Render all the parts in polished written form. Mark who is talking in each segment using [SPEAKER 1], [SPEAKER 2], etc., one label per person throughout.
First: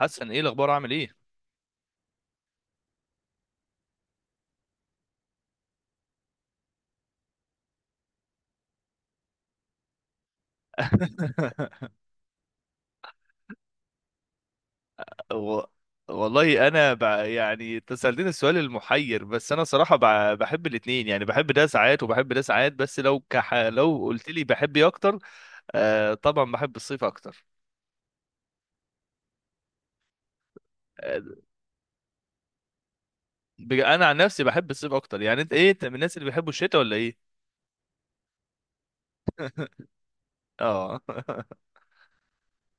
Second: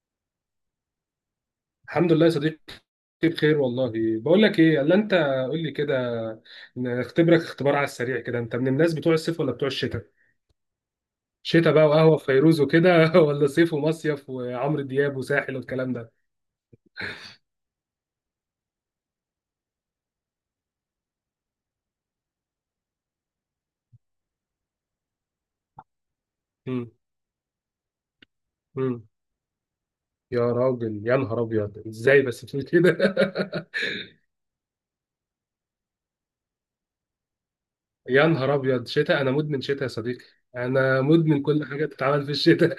[SPEAKER 1] حسن، ايه الاخبار؟ عامل ايه؟
[SPEAKER 2] الحمد لله يا صديقي. بخير والله. بقول لك ايه الا انت، قول لي كده. نختبرك اختبار على السريع كده، انت من الناس بتوع الصيف ولا بتوع الشتاء؟ شتاء بقى وقهوة في فيروز وكده ولا صيف ومصيف وعمرو دياب وساحل
[SPEAKER 1] و...
[SPEAKER 2] والكلام ده؟
[SPEAKER 1] والله انا ب... يعني أنت سألتني السؤال المحير، بس انا صراحه بحب الاثنين. يعني بحب ده ساعات وبحب ده ساعات، بس لو لو قلت لي بحب ايه اكتر، آه طبعا بحب
[SPEAKER 2] امم
[SPEAKER 1] الصيف اكتر.
[SPEAKER 2] امم يا راجل يا
[SPEAKER 1] آه،
[SPEAKER 2] نهار ابيض، ازاي بس بتقول كده؟
[SPEAKER 1] انا عن نفسي بحب الصيف اكتر. يعني انت ايه؟ انت من الناس اللي بيحبوا الشتاء ولا ايه؟
[SPEAKER 2] يا نهار ابيض، شتاء! انا مدمن شتاء يا صديقي.
[SPEAKER 1] اه.
[SPEAKER 2] انا مدمن كل حاجة بتتعمل في الشتاء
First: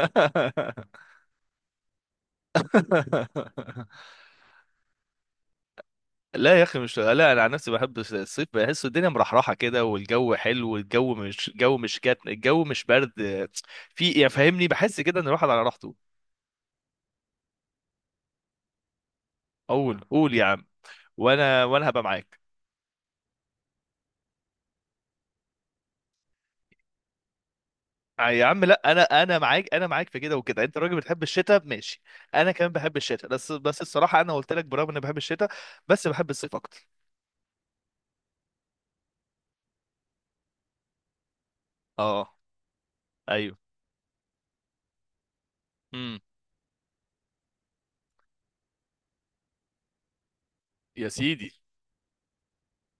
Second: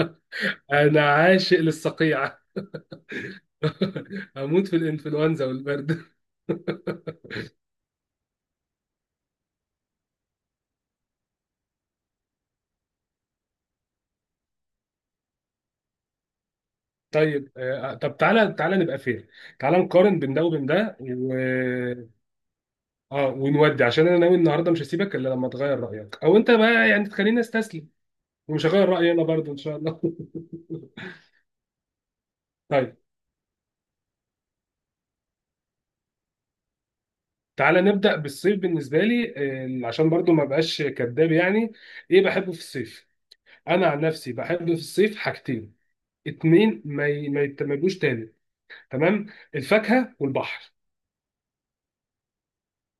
[SPEAKER 2] انا عاشق للصقيع اموت في الانفلونزا والبرد.
[SPEAKER 1] لا يا اخي، مش لا، انا عن نفسي بحب الصيف. بحس الدنيا مرحرحه كده، والجو حلو، والجو مش الجو مش كاتم، الجو مش برد. في يعني، فاهمني؟ بحس كده ان الواحد على راحته.
[SPEAKER 2] طيب طب تعالى نبقى فير. تعالى
[SPEAKER 1] قول
[SPEAKER 2] نقارن
[SPEAKER 1] قول
[SPEAKER 2] بين
[SPEAKER 1] يا
[SPEAKER 2] ده
[SPEAKER 1] عم،
[SPEAKER 2] وبين ده
[SPEAKER 1] وانا هبقى معاك.
[SPEAKER 2] اه ونودي، عشان انا ناوي النهارده مش هسيبك الا لما تغير رايك، او انت بقى يعني تخليني استسلم.
[SPEAKER 1] آه يا عم،
[SPEAKER 2] ومش
[SPEAKER 1] لا
[SPEAKER 2] هغير
[SPEAKER 1] انا
[SPEAKER 2] رايي انا
[SPEAKER 1] انا
[SPEAKER 2] برضه ان
[SPEAKER 1] معاك،
[SPEAKER 2] شاء
[SPEAKER 1] انا
[SPEAKER 2] الله
[SPEAKER 1] معاك في كده وكده. انت راجل بتحب الشتاء، ماشي. انا كمان بحب
[SPEAKER 2] طيب
[SPEAKER 1] الشتاء، بس الصراحه انا قلت لك، برغم اني بحب الشتاء بس بحب الصيف اكتر.
[SPEAKER 2] تعالى نبدا بالصيف بالنسبه لي. عشان برضه ما بقاش كذاب يعني. ايه
[SPEAKER 1] اه،
[SPEAKER 2] بحبه في الصيف؟
[SPEAKER 1] ايوه.
[SPEAKER 2] انا عن نفسي بحب في الصيف حاجتين
[SPEAKER 1] امم.
[SPEAKER 2] اتنين ما يتملوش تاني، تمام؟ الفاكهه والبحر،
[SPEAKER 1] يا سيدي.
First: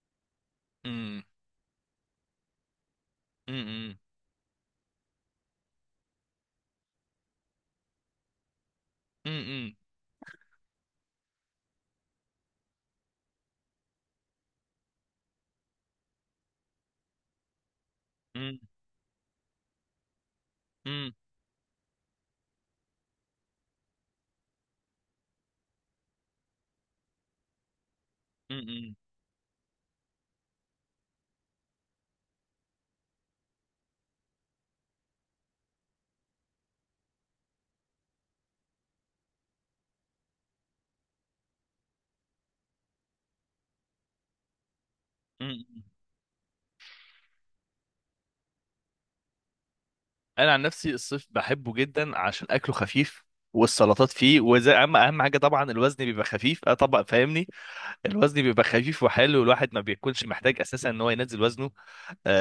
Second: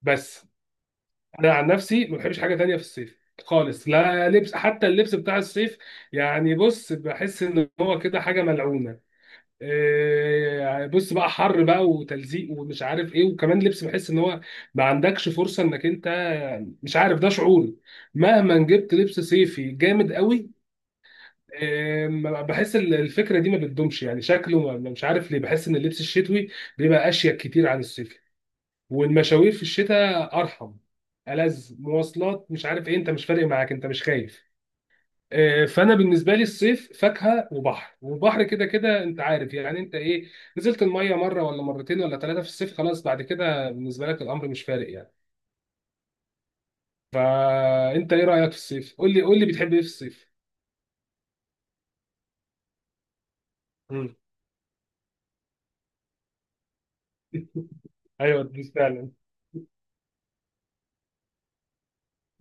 [SPEAKER 2] بس.
[SPEAKER 1] امم.
[SPEAKER 2] انا عن نفسي ما بحبش حاجه تانية في الصيف خالص،
[SPEAKER 1] امم.
[SPEAKER 2] لا لبس حتى اللبس بتاع الصيف يعني. بص بحس ان هو كده حاجه ملعونه.
[SPEAKER 1] امم.
[SPEAKER 2] بص بقى حر بقى وتلزيق ومش عارف ايه، وكمان لبس بحس ان هو ما عندكش فرصه انك انت، مش عارف ده شعوري.
[SPEAKER 1] امم.
[SPEAKER 2] مهما جبت لبس صيفي جامد قوي، إيه، ما- بحس الفكره دي ما بتدومش يعني. شكله مش عارف ليه بحس ان اللبس الشتوي بيبقى اشيك كتير عن الصيفي.
[SPEAKER 1] امم.
[SPEAKER 2] والمشاوير في الشتاء ارحم، ألذ مواصلات مش عارف ايه، انت مش فارق معاك، انت مش خايف. فانا بالنسبه لي الصيف فاكهه وبحر، والبحر كده كده انت عارف يعني. انت ايه، نزلت الميه مره ولا مرتين ولا ثلاثه في الصيف، خلاص بعد كده بالنسبه لك الامر مش فارق يعني.
[SPEAKER 1] امم.
[SPEAKER 2] فانت ايه رايك في الصيف؟ قول لي، بتحب ايه في الصيف؟
[SPEAKER 1] انا عن نفسي الصيف بحبه جدا عشان اكله خفيف، والسلطات
[SPEAKER 2] مم.
[SPEAKER 1] فيه، وزي اهم حاجه طبعا الوزن بيبقى خفيف. اه طبعا، فاهمني؟ الوزن
[SPEAKER 2] ايوه
[SPEAKER 1] بيبقى
[SPEAKER 2] دي
[SPEAKER 1] خفيف
[SPEAKER 2] فعلا.
[SPEAKER 1] وحلو، الواحد ما بيكونش محتاج اساسا ان هو ينزل وزنه.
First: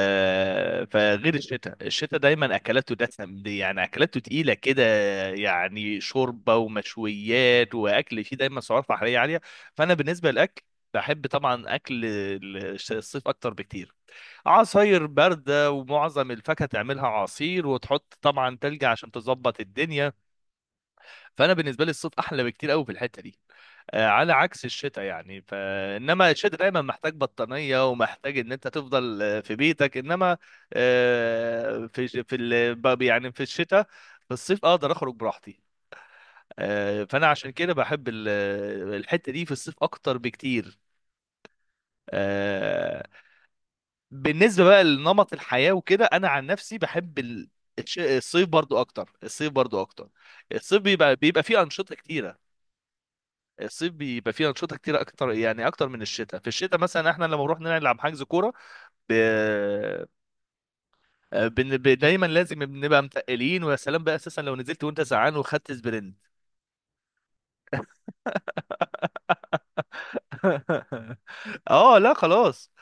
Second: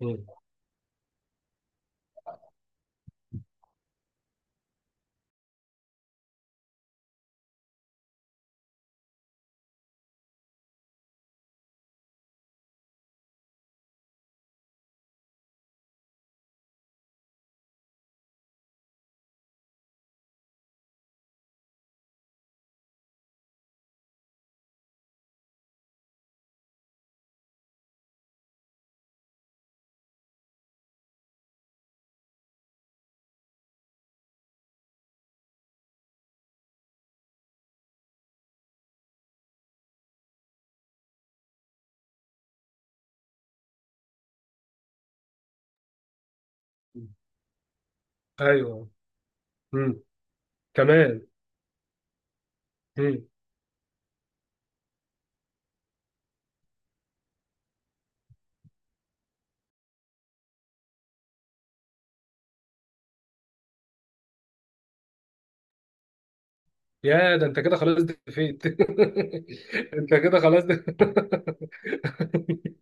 [SPEAKER 2] مم.
[SPEAKER 1] فغير الشتاء، الشتاء دايما اكلاته دسم، دي يعني اكلاته تقيله كده، يعني شوربه ومشويات واكل فيه دايما سعرات حراريه عاليه. فانا بالنسبه للاكل، بحب طبعا اكل الصيف اكتر بكتير. عصاير بارده، ومعظم الفاكهه تعملها عصير وتحط طبعا تلج عشان تظبط الدنيا. فانا بالنسبه لي الصيف احلى بكتير قوي في الحته دي. آه، على عكس الشتاء. يعني فانما الشتاء دايما محتاج بطانيه، ومحتاج ان انت تفضل آه، في بيتك. انما آه، في ج- في ال- ب- يعني في الشتاء، في الصيف اقدر اخرج براحتي. آه، فانا عشان كده بحب الحته دي في الصيف اكتر بكتير. آه، بالنسبه بقى لنمط الحياه وكده، انا عن نفسي بحب الصيف برضو
[SPEAKER 2] ايوه.
[SPEAKER 1] اكتر، الصيف برضو
[SPEAKER 2] مم.
[SPEAKER 1] اكتر. الصيف بيبقى
[SPEAKER 2] كمان.
[SPEAKER 1] بيبقى فيه انشطه كتيره.
[SPEAKER 2] مم.
[SPEAKER 1] الصيف بيبقى فيه انشطه كتير اكتر، يعني اكتر من الشتاء. في الشتاء مثلا احنا لما بنروح نلعب حجز كوره، ب... آه، بن... ب... دايما لازم بنبقى متقلين. ويا سلام بقى اساسا لو نزلت وانت زعان وخدت سبرنت.
[SPEAKER 2] يا ده انت كده خلاص دفيت انت كده خلاص دفيت.
[SPEAKER 1] اه لا خلاص،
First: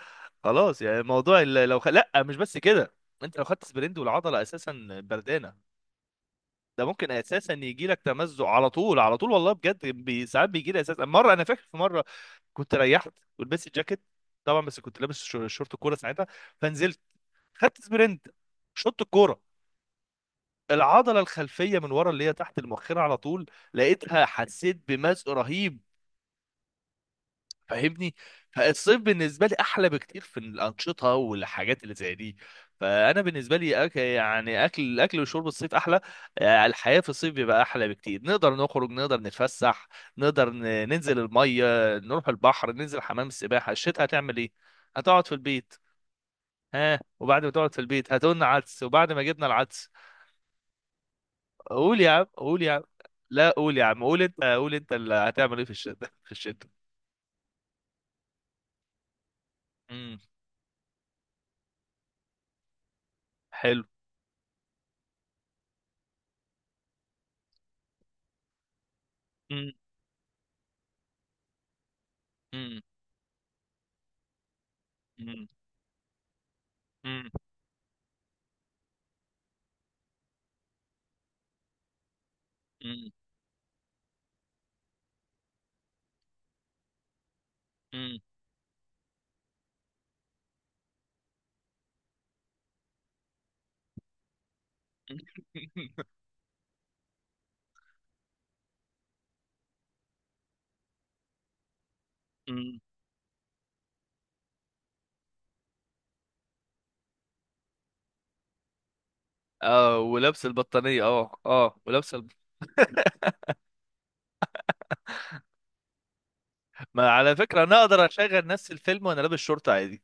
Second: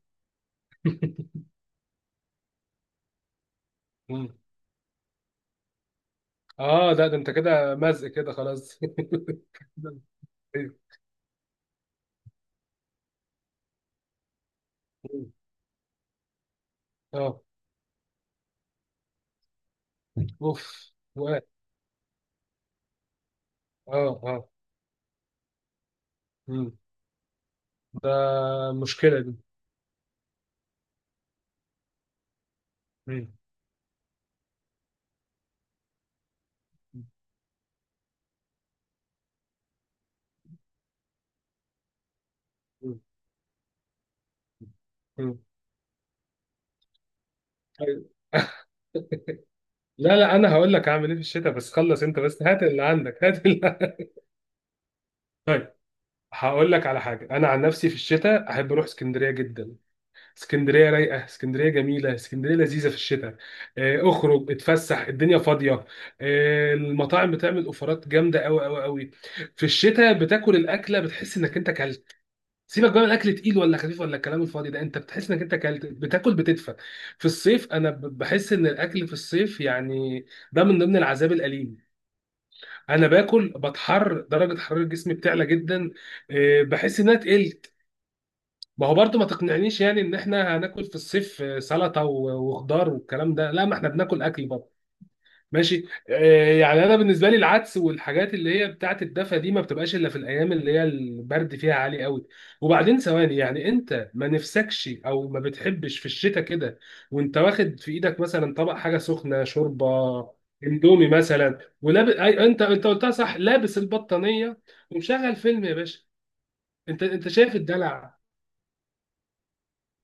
[SPEAKER 1] خلاص. يعني موضوع لا، مش بس كده، انت لو خدت سبرنت والعضله اساسا بردانه، ده
[SPEAKER 2] اه ده
[SPEAKER 1] ممكن
[SPEAKER 2] ده انت
[SPEAKER 1] اساسا
[SPEAKER 2] كده
[SPEAKER 1] يجي لك
[SPEAKER 2] مزق كده
[SPEAKER 1] تمزق على
[SPEAKER 2] خلاص
[SPEAKER 1] طول، على طول. والله بجد،
[SPEAKER 2] ده
[SPEAKER 1] ساعات بيجي لي
[SPEAKER 2] أنت-
[SPEAKER 1] اساسا. مره انا فاكر، في مره كنت ريحت ولبست الجاكيت طبعا، بس كنت لابس شورت كوره ساعتها، فنزلت،
[SPEAKER 2] اه.
[SPEAKER 1] خدت سبرنت، شط الكوره،
[SPEAKER 2] اوف
[SPEAKER 1] العضله
[SPEAKER 2] و-
[SPEAKER 1] الخلفيه من ورا اللي هي تحت المؤخره على طول
[SPEAKER 2] اه
[SPEAKER 1] لقيتها،
[SPEAKER 2] اه.
[SPEAKER 1] حسيت بمزق رهيب،
[SPEAKER 2] مم. ده
[SPEAKER 1] فاهمني؟ فالصيف
[SPEAKER 2] مشكلة دي.
[SPEAKER 1] بالنسبه لي احلى بكتير في الانشطه والحاجات اللي زي دي. فانا
[SPEAKER 2] مم.
[SPEAKER 1] بالنسبه لي يعني اكل، اكل وشرب، الصيف احلى. آه، الحياه في الصيف بيبقى احلى بكتير. نقدر نخرج، نقدر نتفسح، ننزل الميه، نروح البحر، ننزل
[SPEAKER 2] مم.
[SPEAKER 1] حمام السباحه. الشتاء هتعمل ايه؟ هتقعد في
[SPEAKER 2] مم.
[SPEAKER 1] البيت. ها، وبعد ما تقعد في
[SPEAKER 2] طيب.
[SPEAKER 1] البيت هتقولنا عدس، وبعد ما جبنا العدس،
[SPEAKER 2] لا لا، انا هقول لك اعمل ايه في الشتاء، بس
[SPEAKER 1] قول
[SPEAKER 2] خلص
[SPEAKER 1] يا
[SPEAKER 2] انت
[SPEAKER 1] عم،
[SPEAKER 2] بس،
[SPEAKER 1] قول
[SPEAKER 2] هات
[SPEAKER 1] يا عم.
[SPEAKER 2] اللي عندك هات
[SPEAKER 1] لا
[SPEAKER 2] اللي...
[SPEAKER 1] قول يا عم، قول انت، قول انت اللي هتعمل ايه في
[SPEAKER 2] طيب
[SPEAKER 1] الشتاء. في الشتاء.
[SPEAKER 2] هقول لك على حاجة. انا عن نفسي في الشتاء احب اروح اسكندرية جدا.
[SPEAKER 1] امم.
[SPEAKER 2] اسكندريه رايقه، اسكندريه جميله، اسكندريه لذيذه في الشتاء.
[SPEAKER 1] حلو.
[SPEAKER 2] اخرج اتفسح، الدنيا فاضيه. المطاعم بتعمل اوفرات جامده قوي قوي قوي. في
[SPEAKER 1] امم.
[SPEAKER 2] الشتاء بتاكل الاكله بتحس انك انت كلت.
[SPEAKER 1] امم.
[SPEAKER 2] سيبك بقى من الاكل تقيل ولا خفيف ولا الكلام الفاضي ده، انت بتحس انك
[SPEAKER 1] امم.
[SPEAKER 2] انت كلت، بتاكل بتدفى. في
[SPEAKER 1] مم.
[SPEAKER 2] الصيف انا بحس ان الاكل في الصيف يعني ده من ضمن العذاب الاليم. انا
[SPEAKER 1] مم.
[SPEAKER 2] باكل بتحر، درجه حراره جسمي بتعلى جدا. بحس انها تقل.
[SPEAKER 1] مم.
[SPEAKER 2] ما هو برضو ما تقنعنيش يعني ان احنا هناكل في الصيف سلطه وخضار والكلام ده. لا، ما احنا بناكل اكل برضه ماشي. يعني انا بالنسبه لي العدس والحاجات اللي هي بتاعه الدفا دي ما بتبقاش الا في الايام اللي هي البرد فيها عالي قوي.
[SPEAKER 1] مم.
[SPEAKER 2] وبعدين ثواني، يعني انت ما نفسكش او ما بتحبش في الشتاء كده، وانت واخد في ايدك مثلا طبق حاجه سخنه، شوربه،
[SPEAKER 1] اه ولابس البطانية،
[SPEAKER 2] اندومي
[SPEAKER 1] اه
[SPEAKER 2] مثلا،
[SPEAKER 1] اه،
[SPEAKER 2] ولابس أي... انت قلتها صح، لابس البطانيه، ومشغل فيلم يا باشا. انت
[SPEAKER 1] ما
[SPEAKER 2] انت
[SPEAKER 1] على
[SPEAKER 2] شايف
[SPEAKER 1] فكرة انا اقدر
[SPEAKER 2] الدلع؟
[SPEAKER 1] اشغل نفس الفيلم وانا لابس شورت عادي.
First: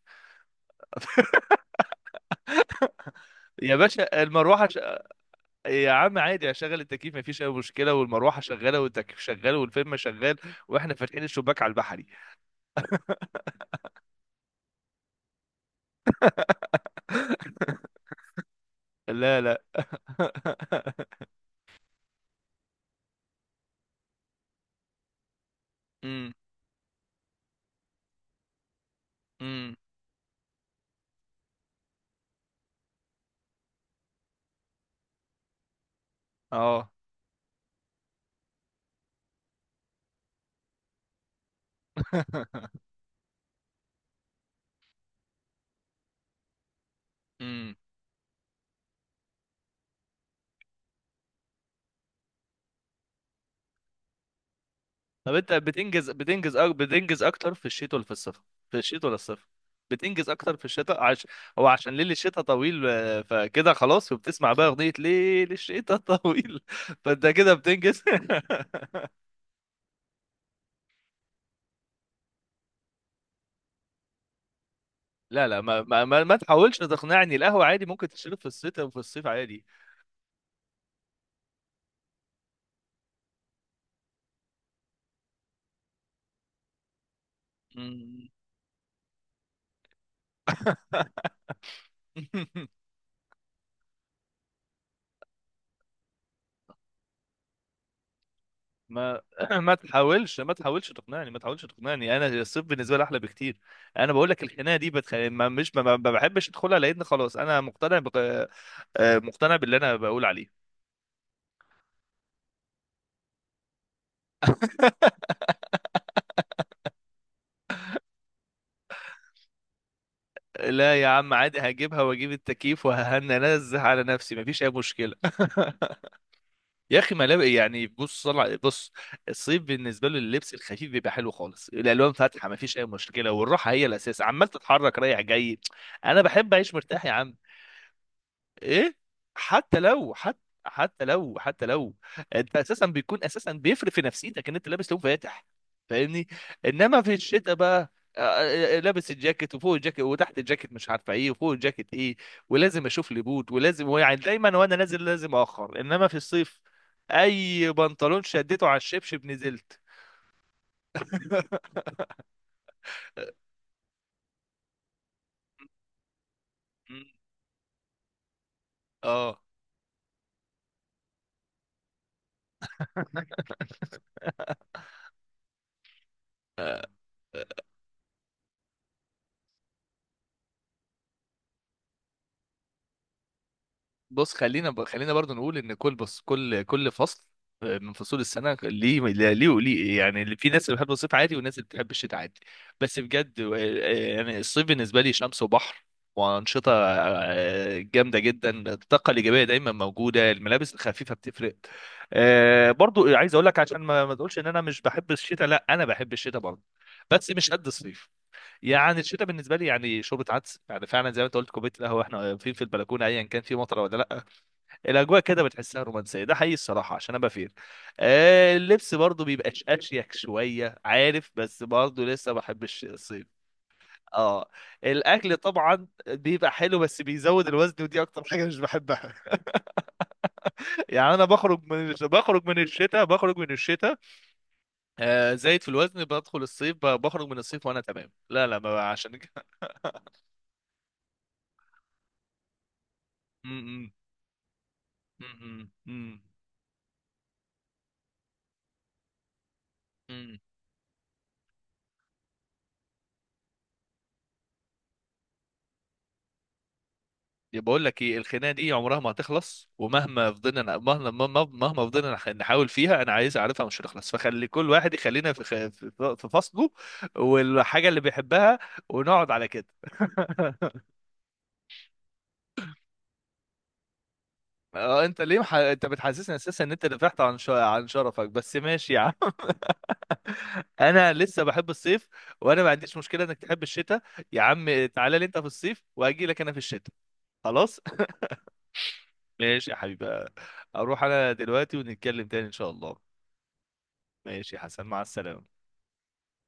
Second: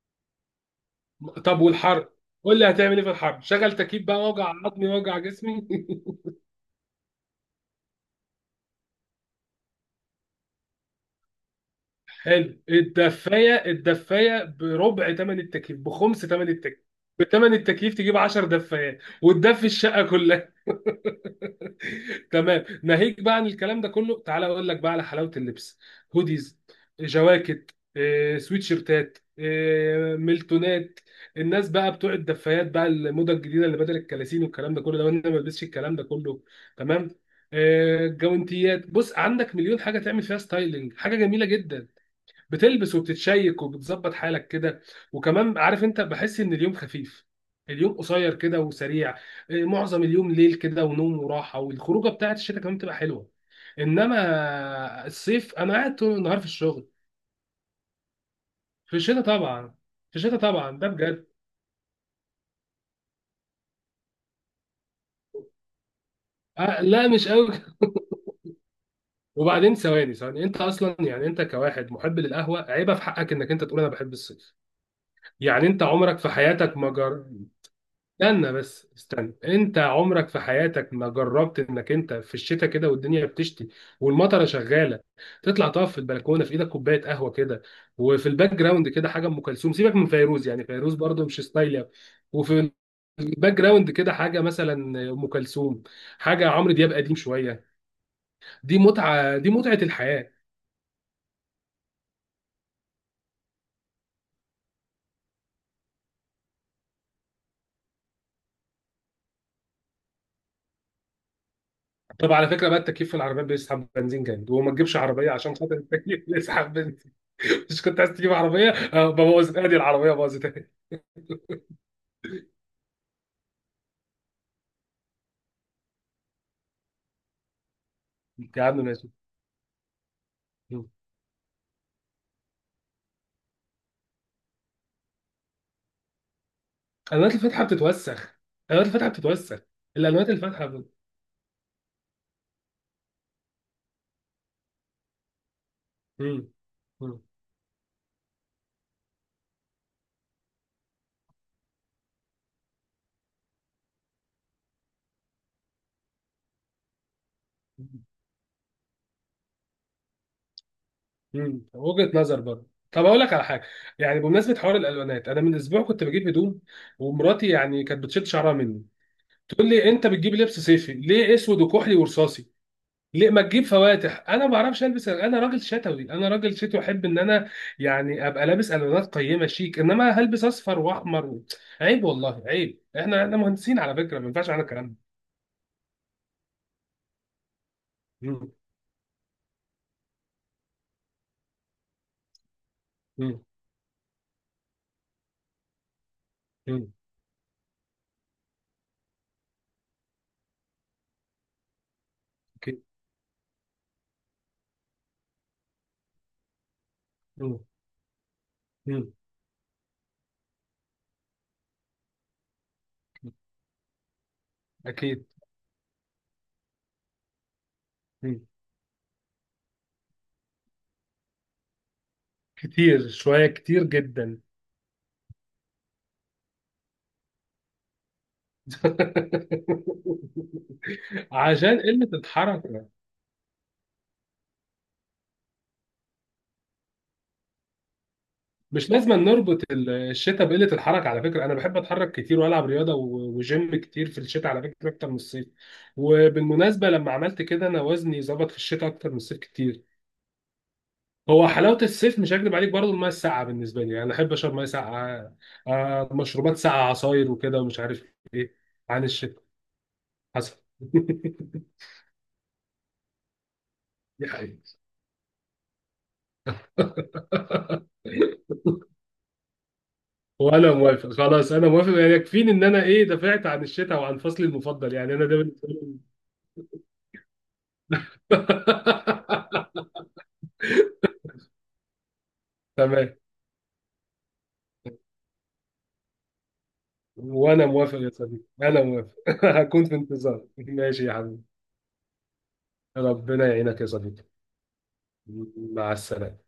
[SPEAKER 2] طب والحر؟ قول لي هتعمل ايه في الحر؟
[SPEAKER 1] يا
[SPEAKER 2] شغل تكييف بقى،
[SPEAKER 1] باشا
[SPEAKER 2] وجع
[SPEAKER 1] المروحة
[SPEAKER 2] عظمي وجع جسمي
[SPEAKER 1] يا عم عادي، اشغل التكييف مفيش اي مشكلة، والمروحة شغالة والتكييف شغال والفيلم شغال، واحنا فاتحين الشباك على البحري.
[SPEAKER 2] حلو الدفايه، الدفايه بربع ثمن التكييف، بخمس ثمن التكييف، بثمن التكييف تجيب 10 دفايات
[SPEAKER 1] لا لا.
[SPEAKER 2] وتدفي الشقه كلها. تمام. ناهيك بقى عن الكلام ده كله، تعالى اقول لك بقى على حلاوه اللبس.
[SPEAKER 1] امم.
[SPEAKER 2] هوديز، جواكت، سويت شيرتات،
[SPEAKER 1] امم.
[SPEAKER 2] ميلتونات. الناس بقى بتوع الدفايات بقى، الموضه الجديده اللي بدل الكلاسين والكلام ده كله ده، وانا ما بلبسش الكلام ده كله،
[SPEAKER 1] اه.
[SPEAKER 2] تمام. جوانتيات. بص عندك مليون حاجه تعمل فيها ستايلنج، حاجه جميله جدا. بتلبس وبتتشيك وبتظبط حالك كده. وكمان عارف انت، بحس ان اليوم خفيف، اليوم قصير كده وسريع. معظم اليوم ليل كده، ونوم وراحه، والخروجه بتاعت الشتاء كمان بتبقى حلوه. انما
[SPEAKER 1] طب انت
[SPEAKER 2] الصيف انا قاعد
[SPEAKER 1] بتنجز،
[SPEAKER 2] طول النهار في الشغل.
[SPEAKER 1] بتنجز اكتر في الشتاء ولا في الصيف؟ في
[SPEAKER 2] في
[SPEAKER 1] الشتاء ولا
[SPEAKER 2] الشتاء
[SPEAKER 1] الصيف؟
[SPEAKER 2] طبعا. في
[SPEAKER 1] بتنجز
[SPEAKER 2] الشتاء
[SPEAKER 1] اكتر في
[SPEAKER 2] طبعا، ده
[SPEAKER 1] الشتاء
[SPEAKER 2] بجد.
[SPEAKER 1] هو عشان ليل الشتاء طويل آه، فكده خلاص، وبتسمع بقى اغنية ليل الشتاء طويل.
[SPEAKER 2] آه لا
[SPEAKER 1] فانت
[SPEAKER 2] مش قوي.
[SPEAKER 1] كده بتنجز.
[SPEAKER 2] وبعدين ثواني ثواني، انت اصلا يعني انت كواحد محب للقهوه، عيبه في حقك انك انت تقول انا بحب الصيف.
[SPEAKER 1] لا لا،
[SPEAKER 2] يعني
[SPEAKER 1] ما
[SPEAKER 2] انت
[SPEAKER 1] ما
[SPEAKER 2] عمرك
[SPEAKER 1] ما,
[SPEAKER 2] في
[SPEAKER 1] ما
[SPEAKER 2] حياتك
[SPEAKER 1] تحاولش
[SPEAKER 2] ما جر...
[SPEAKER 1] تقنعني. القهوة عادي ممكن تشرب في
[SPEAKER 2] استنى
[SPEAKER 1] الشتاء
[SPEAKER 2] بس
[SPEAKER 1] وفي الصيف
[SPEAKER 2] استنى،
[SPEAKER 1] عادي.
[SPEAKER 2] انت عمرك في حياتك ما جربت انك انت في الشتاء كده والدنيا بتشتي والمطره شغاله، تطلع تقف في البلكونه في ايدك كوبايه قهوه كده،
[SPEAKER 1] مم.
[SPEAKER 2] وفي الباك جراوند كده حاجه ام كلثوم؟ سيبك من فيروز يعني، فيروز برضو مش ستايل أوي. وفي الباك جراوند كده حاجه مثلا ام كلثوم، حاجه عمرو دياب قديم شويه، دي
[SPEAKER 1] ما
[SPEAKER 2] متعه، دي
[SPEAKER 1] ما
[SPEAKER 2] متعه الحياه.
[SPEAKER 1] تحاولش ما تحاولش تقنعني، ما تحاولش تقنعني، انا الصيف بالنسبه لي احلى بكتير. انا بقول لك الخناقه دي ما مش ما, ما بحبش ادخلها، لان خلاص انا مقتنع آه، مقتنع باللي انا بقول عليه.
[SPEAKER 2] طب على فكره بقى، التكييف في العربيات بيسحب بنزين جامد، وما تجيبش عربيه عشان خاطر التكييف بيسحب بنزين. مش كنت عايز تجيب عربيه؟ اه بوظت، ادي العربيه باظت.
[SPEAKER 1] لا يا عم عادي، هجيبها واجيب التكييف وهننزه على نفسي، مفيش اي مشكله. يا اخي ملابس، يعني بص، صلع
[SPEAKER 2] يا عم
[SPEAKER 1] بص،
[SPEAKER 2] ماشي.
[SPEAKER 1] الصيف بالنسبه له اللبس
[SPEAKER 2] مم.
[SPEAKER 1] الخفيف بيبقى حلو خالص، الالوان فاتحه مفيش اي مشكله، والراحه هي الاساس، عمال تتحرك رايح جاي. انا بحب اعيش مرتاح يا
[SPEAKER 2] الوانات
[SPEAKER 1] عم.
[SPEAKER 2] الفاتحه بتتوسخ، الوانات
[SPEAKER 1] ايه؟
[SPEAKER 2] الفاتحه بتتوسخ،
[SPEAKER 1] حتى لو
[SPEAKER 2] الالوانات
[SPEAKER 1] حتى
[SPEAKER 2] الفاتحه بت...
[SPEAKER 1] حتى لو انت اساسا بيكون اساسا بيفرق في نفسيتك ان انت لابس لون فاتح، فاهمني؟
[SPEAKER 2] مم.
[SPEAKER 1] انما في
[SPEAKER 2] مم.
[SPEAKER 1] الشتاء بقى آه، لابس الجاكيت، وفوق الجاكيت وتحت الجاكيت مش عارفه ايه، وفوق الجاكيت ايه، ولازم اشوف لي بوت، ولازم يعني دايما وانا نازل لازم اخر. انما في الصيف اي بنطلون شديته على الشبشب نزلت.
[SPEAKER 2] مم. وجهه نظر برضه. طب اقول لك على حاجه، يعني بمناسبه حوار الالوانات، انا من اسبوع كنت بجيب هدوم، ومراتي يعني كانت بتشد شعرها مني،
[SPEAKER 1] اه،
[SPEAKER 2] تقول لي انت بتجيب لبس صيفي ليه اسود وكحلي ورصاصي؟ ليه ما تجيب فواتح؟ انا ما بعرفش البس، انا راجل شتوي، انا راجل شتوي، احب ان انا يعني ابقى لابس الوانات قيمه شيك، انما هلبس اصفر واحمر و... عيب والله عيب، احنا احنا مهندسين على فكره، ما
[SPEAKER 1] بص
[SPEAKER 2] ينفعش معانا
[SPEAKER 1] خلينا
[SPEAKER 2] الكلام ده.
[SPEAKER 1] خلينا برضو نقول ان كل، بص، كل كل فصل آه، من فصول
[SPEAKER 2] مم.
[SPEAKER 1] السنه ليه، ليه وليه. يعني اللي في ناس اللي بتحب الصيف عادي، وناس اللي بتحب الشتاء عادي. بس بجد
[SPEAKER 2] مم.
[SPEAKER 1] آه، يعني الصيف بالنسبه لي شمس وبحر وانشطه
[SPEAKER 2] مم.
[SPEAKER 1] آه، جامده جدا، الطاقه الايجابيه دايما موجوده، الملابس الخفيفه بتفرق. آه،
[SPEAKER 2] أكيد.
[SPEAKER 1] برضو عايز اقول لك عشان ما تقولش ان انا مش بحب الشتاء، لا انا بحب الشتاء برضو، بس مش
[SPEAKER 2] مم.
[SPEAKER 1] قد الصيف. يعني
[SPEAKER 2] مم.
[SPEAKER 1] الشتاء بالنسبه لي يعني شوربه عدس، يعني فعلا زي ما انت قلت، كوبايه القهوه احنا واقفين في البلكونه، ايا كان في مطره ولا لا، الاجواء
[SPEAKER 2] أكيد.
[SPEAKER 1] كده بتحسها رومانسيه، ده حقيقي الصراحه عشان ابقى فير.
[SPEAKER 2] مم.
[SPEAKER 1] آه اللبس برضو بيبقى اشيك شويه، عارف؟ بس برضو لسه ما بحبش
[SPEAKER 2] كتير
[SPEAKER 1] الصيف.
[SPEAKER 2] شوية، كتير جدا.
[SPEAKER 1] اه، الاكل طبعا بيبقى حلو بس بيزود الوزن، ودي اكتر حاجه مش بحبها. يعني انا بخرج
[SPEAKER 2] عشان
[SPEAKER 1] من
[SPEAKER 2] قلة
[SPEAKER 1] بخرج من
[SPEAKER 2] الحركة.
[SPEAKER 1] الشتاء، بخرج من الشتاء آه زايد في الوزن، بدخل الصيف بخرج من الصيف وانا تمام. لا لا، ما
[SPEAKER 2] مش لازم
[SPEAKER 1] عشان كده.
[SPEAKER 2] نربط الشتاء بقلة الحركة على فكرة، أنا بحب أتحرك كتير وألعب رياضة
[SPEAKER 1] م-
[SPEAKER 2] وجيم
[SPEAKER 1] م-
[SPEAKER 2] كتير في الشتاء على فكرة أكتر من الصيف.
[SPEAKER 1] م- م-
[SPEAKER 2] وبالمناسبة لما عملت كده أنا وزني ظبط في الشتاء أكتر من الصيف كتير.
[SPEAKER 1] م-
[SPEAKER 2] هو حلاوة الصيف مش هكدب عليك برضه، المية الساقعة بالنسبة لي يعني، أنا أحب أشرب مية ساقعة، مشروبات ساقعة، عصاير وكده ومش
[SPEAKER 1] بقول لك
[SPEAKER 2] عارف.
[SPEAKER 1] ايه، الخناقه دي عمرها
[SPEAKER 2] عن
[SPEAKER 1] ما
[SPEAKER 2] الشتاء،
[SPEAKER 1] هتخلص، ومهما
[SPEAKER 2] حصل.
[SPEAKER 1] فضلنا مهما مهما مهما فضلنا نحاول فيها، انا عايز اعرفها مش هتخلص.
[SPEAKER 2] دي
[SPEAKER 1] فخلي
[SPEAKER 2] حقيقة.
[SPEAKER 1] كل واحد يخلينا في في فصله والحاجه اللي بيحبها، ونقعد على كده.
[SPEAKER 2] وانا موافق، خلاص انا موافق، يعني يكفيني ان انا ايه دافعت عن الشتاء وعن فصلي المفضل،
[SPEAKER 1] اه
[SPEAKER 2] يعني
[SPEAKER 1] انت
[SPEAKER 2] انا ده
[SPEAKER 1] ليه
[SPEAKER 2] بالنسبه
[SPEAKER 1] انت
[SPEAKER 2] لي.
[SPEAKER 1] بتحسسني اساسا ان انت دفعت عن عن شرفك، بس ماشي يا عم. انا لسه بحب الصيف، وانا ما عنديش
[SPEAKER 2] تمام.
[SPEAKER 1] مشكله انك تحب الشتاء. يا عم تعالى لي انت في الصيف واجي لك انا في الشتاء.
[SPEAKER 2] وانا
[SPEAKER 1] خلاص.
[SPEAKER 2] موافق يا صديقي، انا موافق
[SPEAKER 1] ماشي يا
[SPEAKER 2] هكون في
[SPEAKER 1] حبيبي.
[SPEAKER 2] انتظار،
[SPEAKER 1] اروح
[SPEAKER 2] ماشي يا
[SPEAKER 1] انا
[SPEAKER 2] حبيبي.
[SPEAKER 1] دلوقتي، ونتكلم تاني ان شاء الله.
[SPEAKER 2] ربنا يعينك يا صديقي.
[SPEAKER 1] ماشي يا حسن، مع السلامة.
[SPEAKER 2] مع السلامه.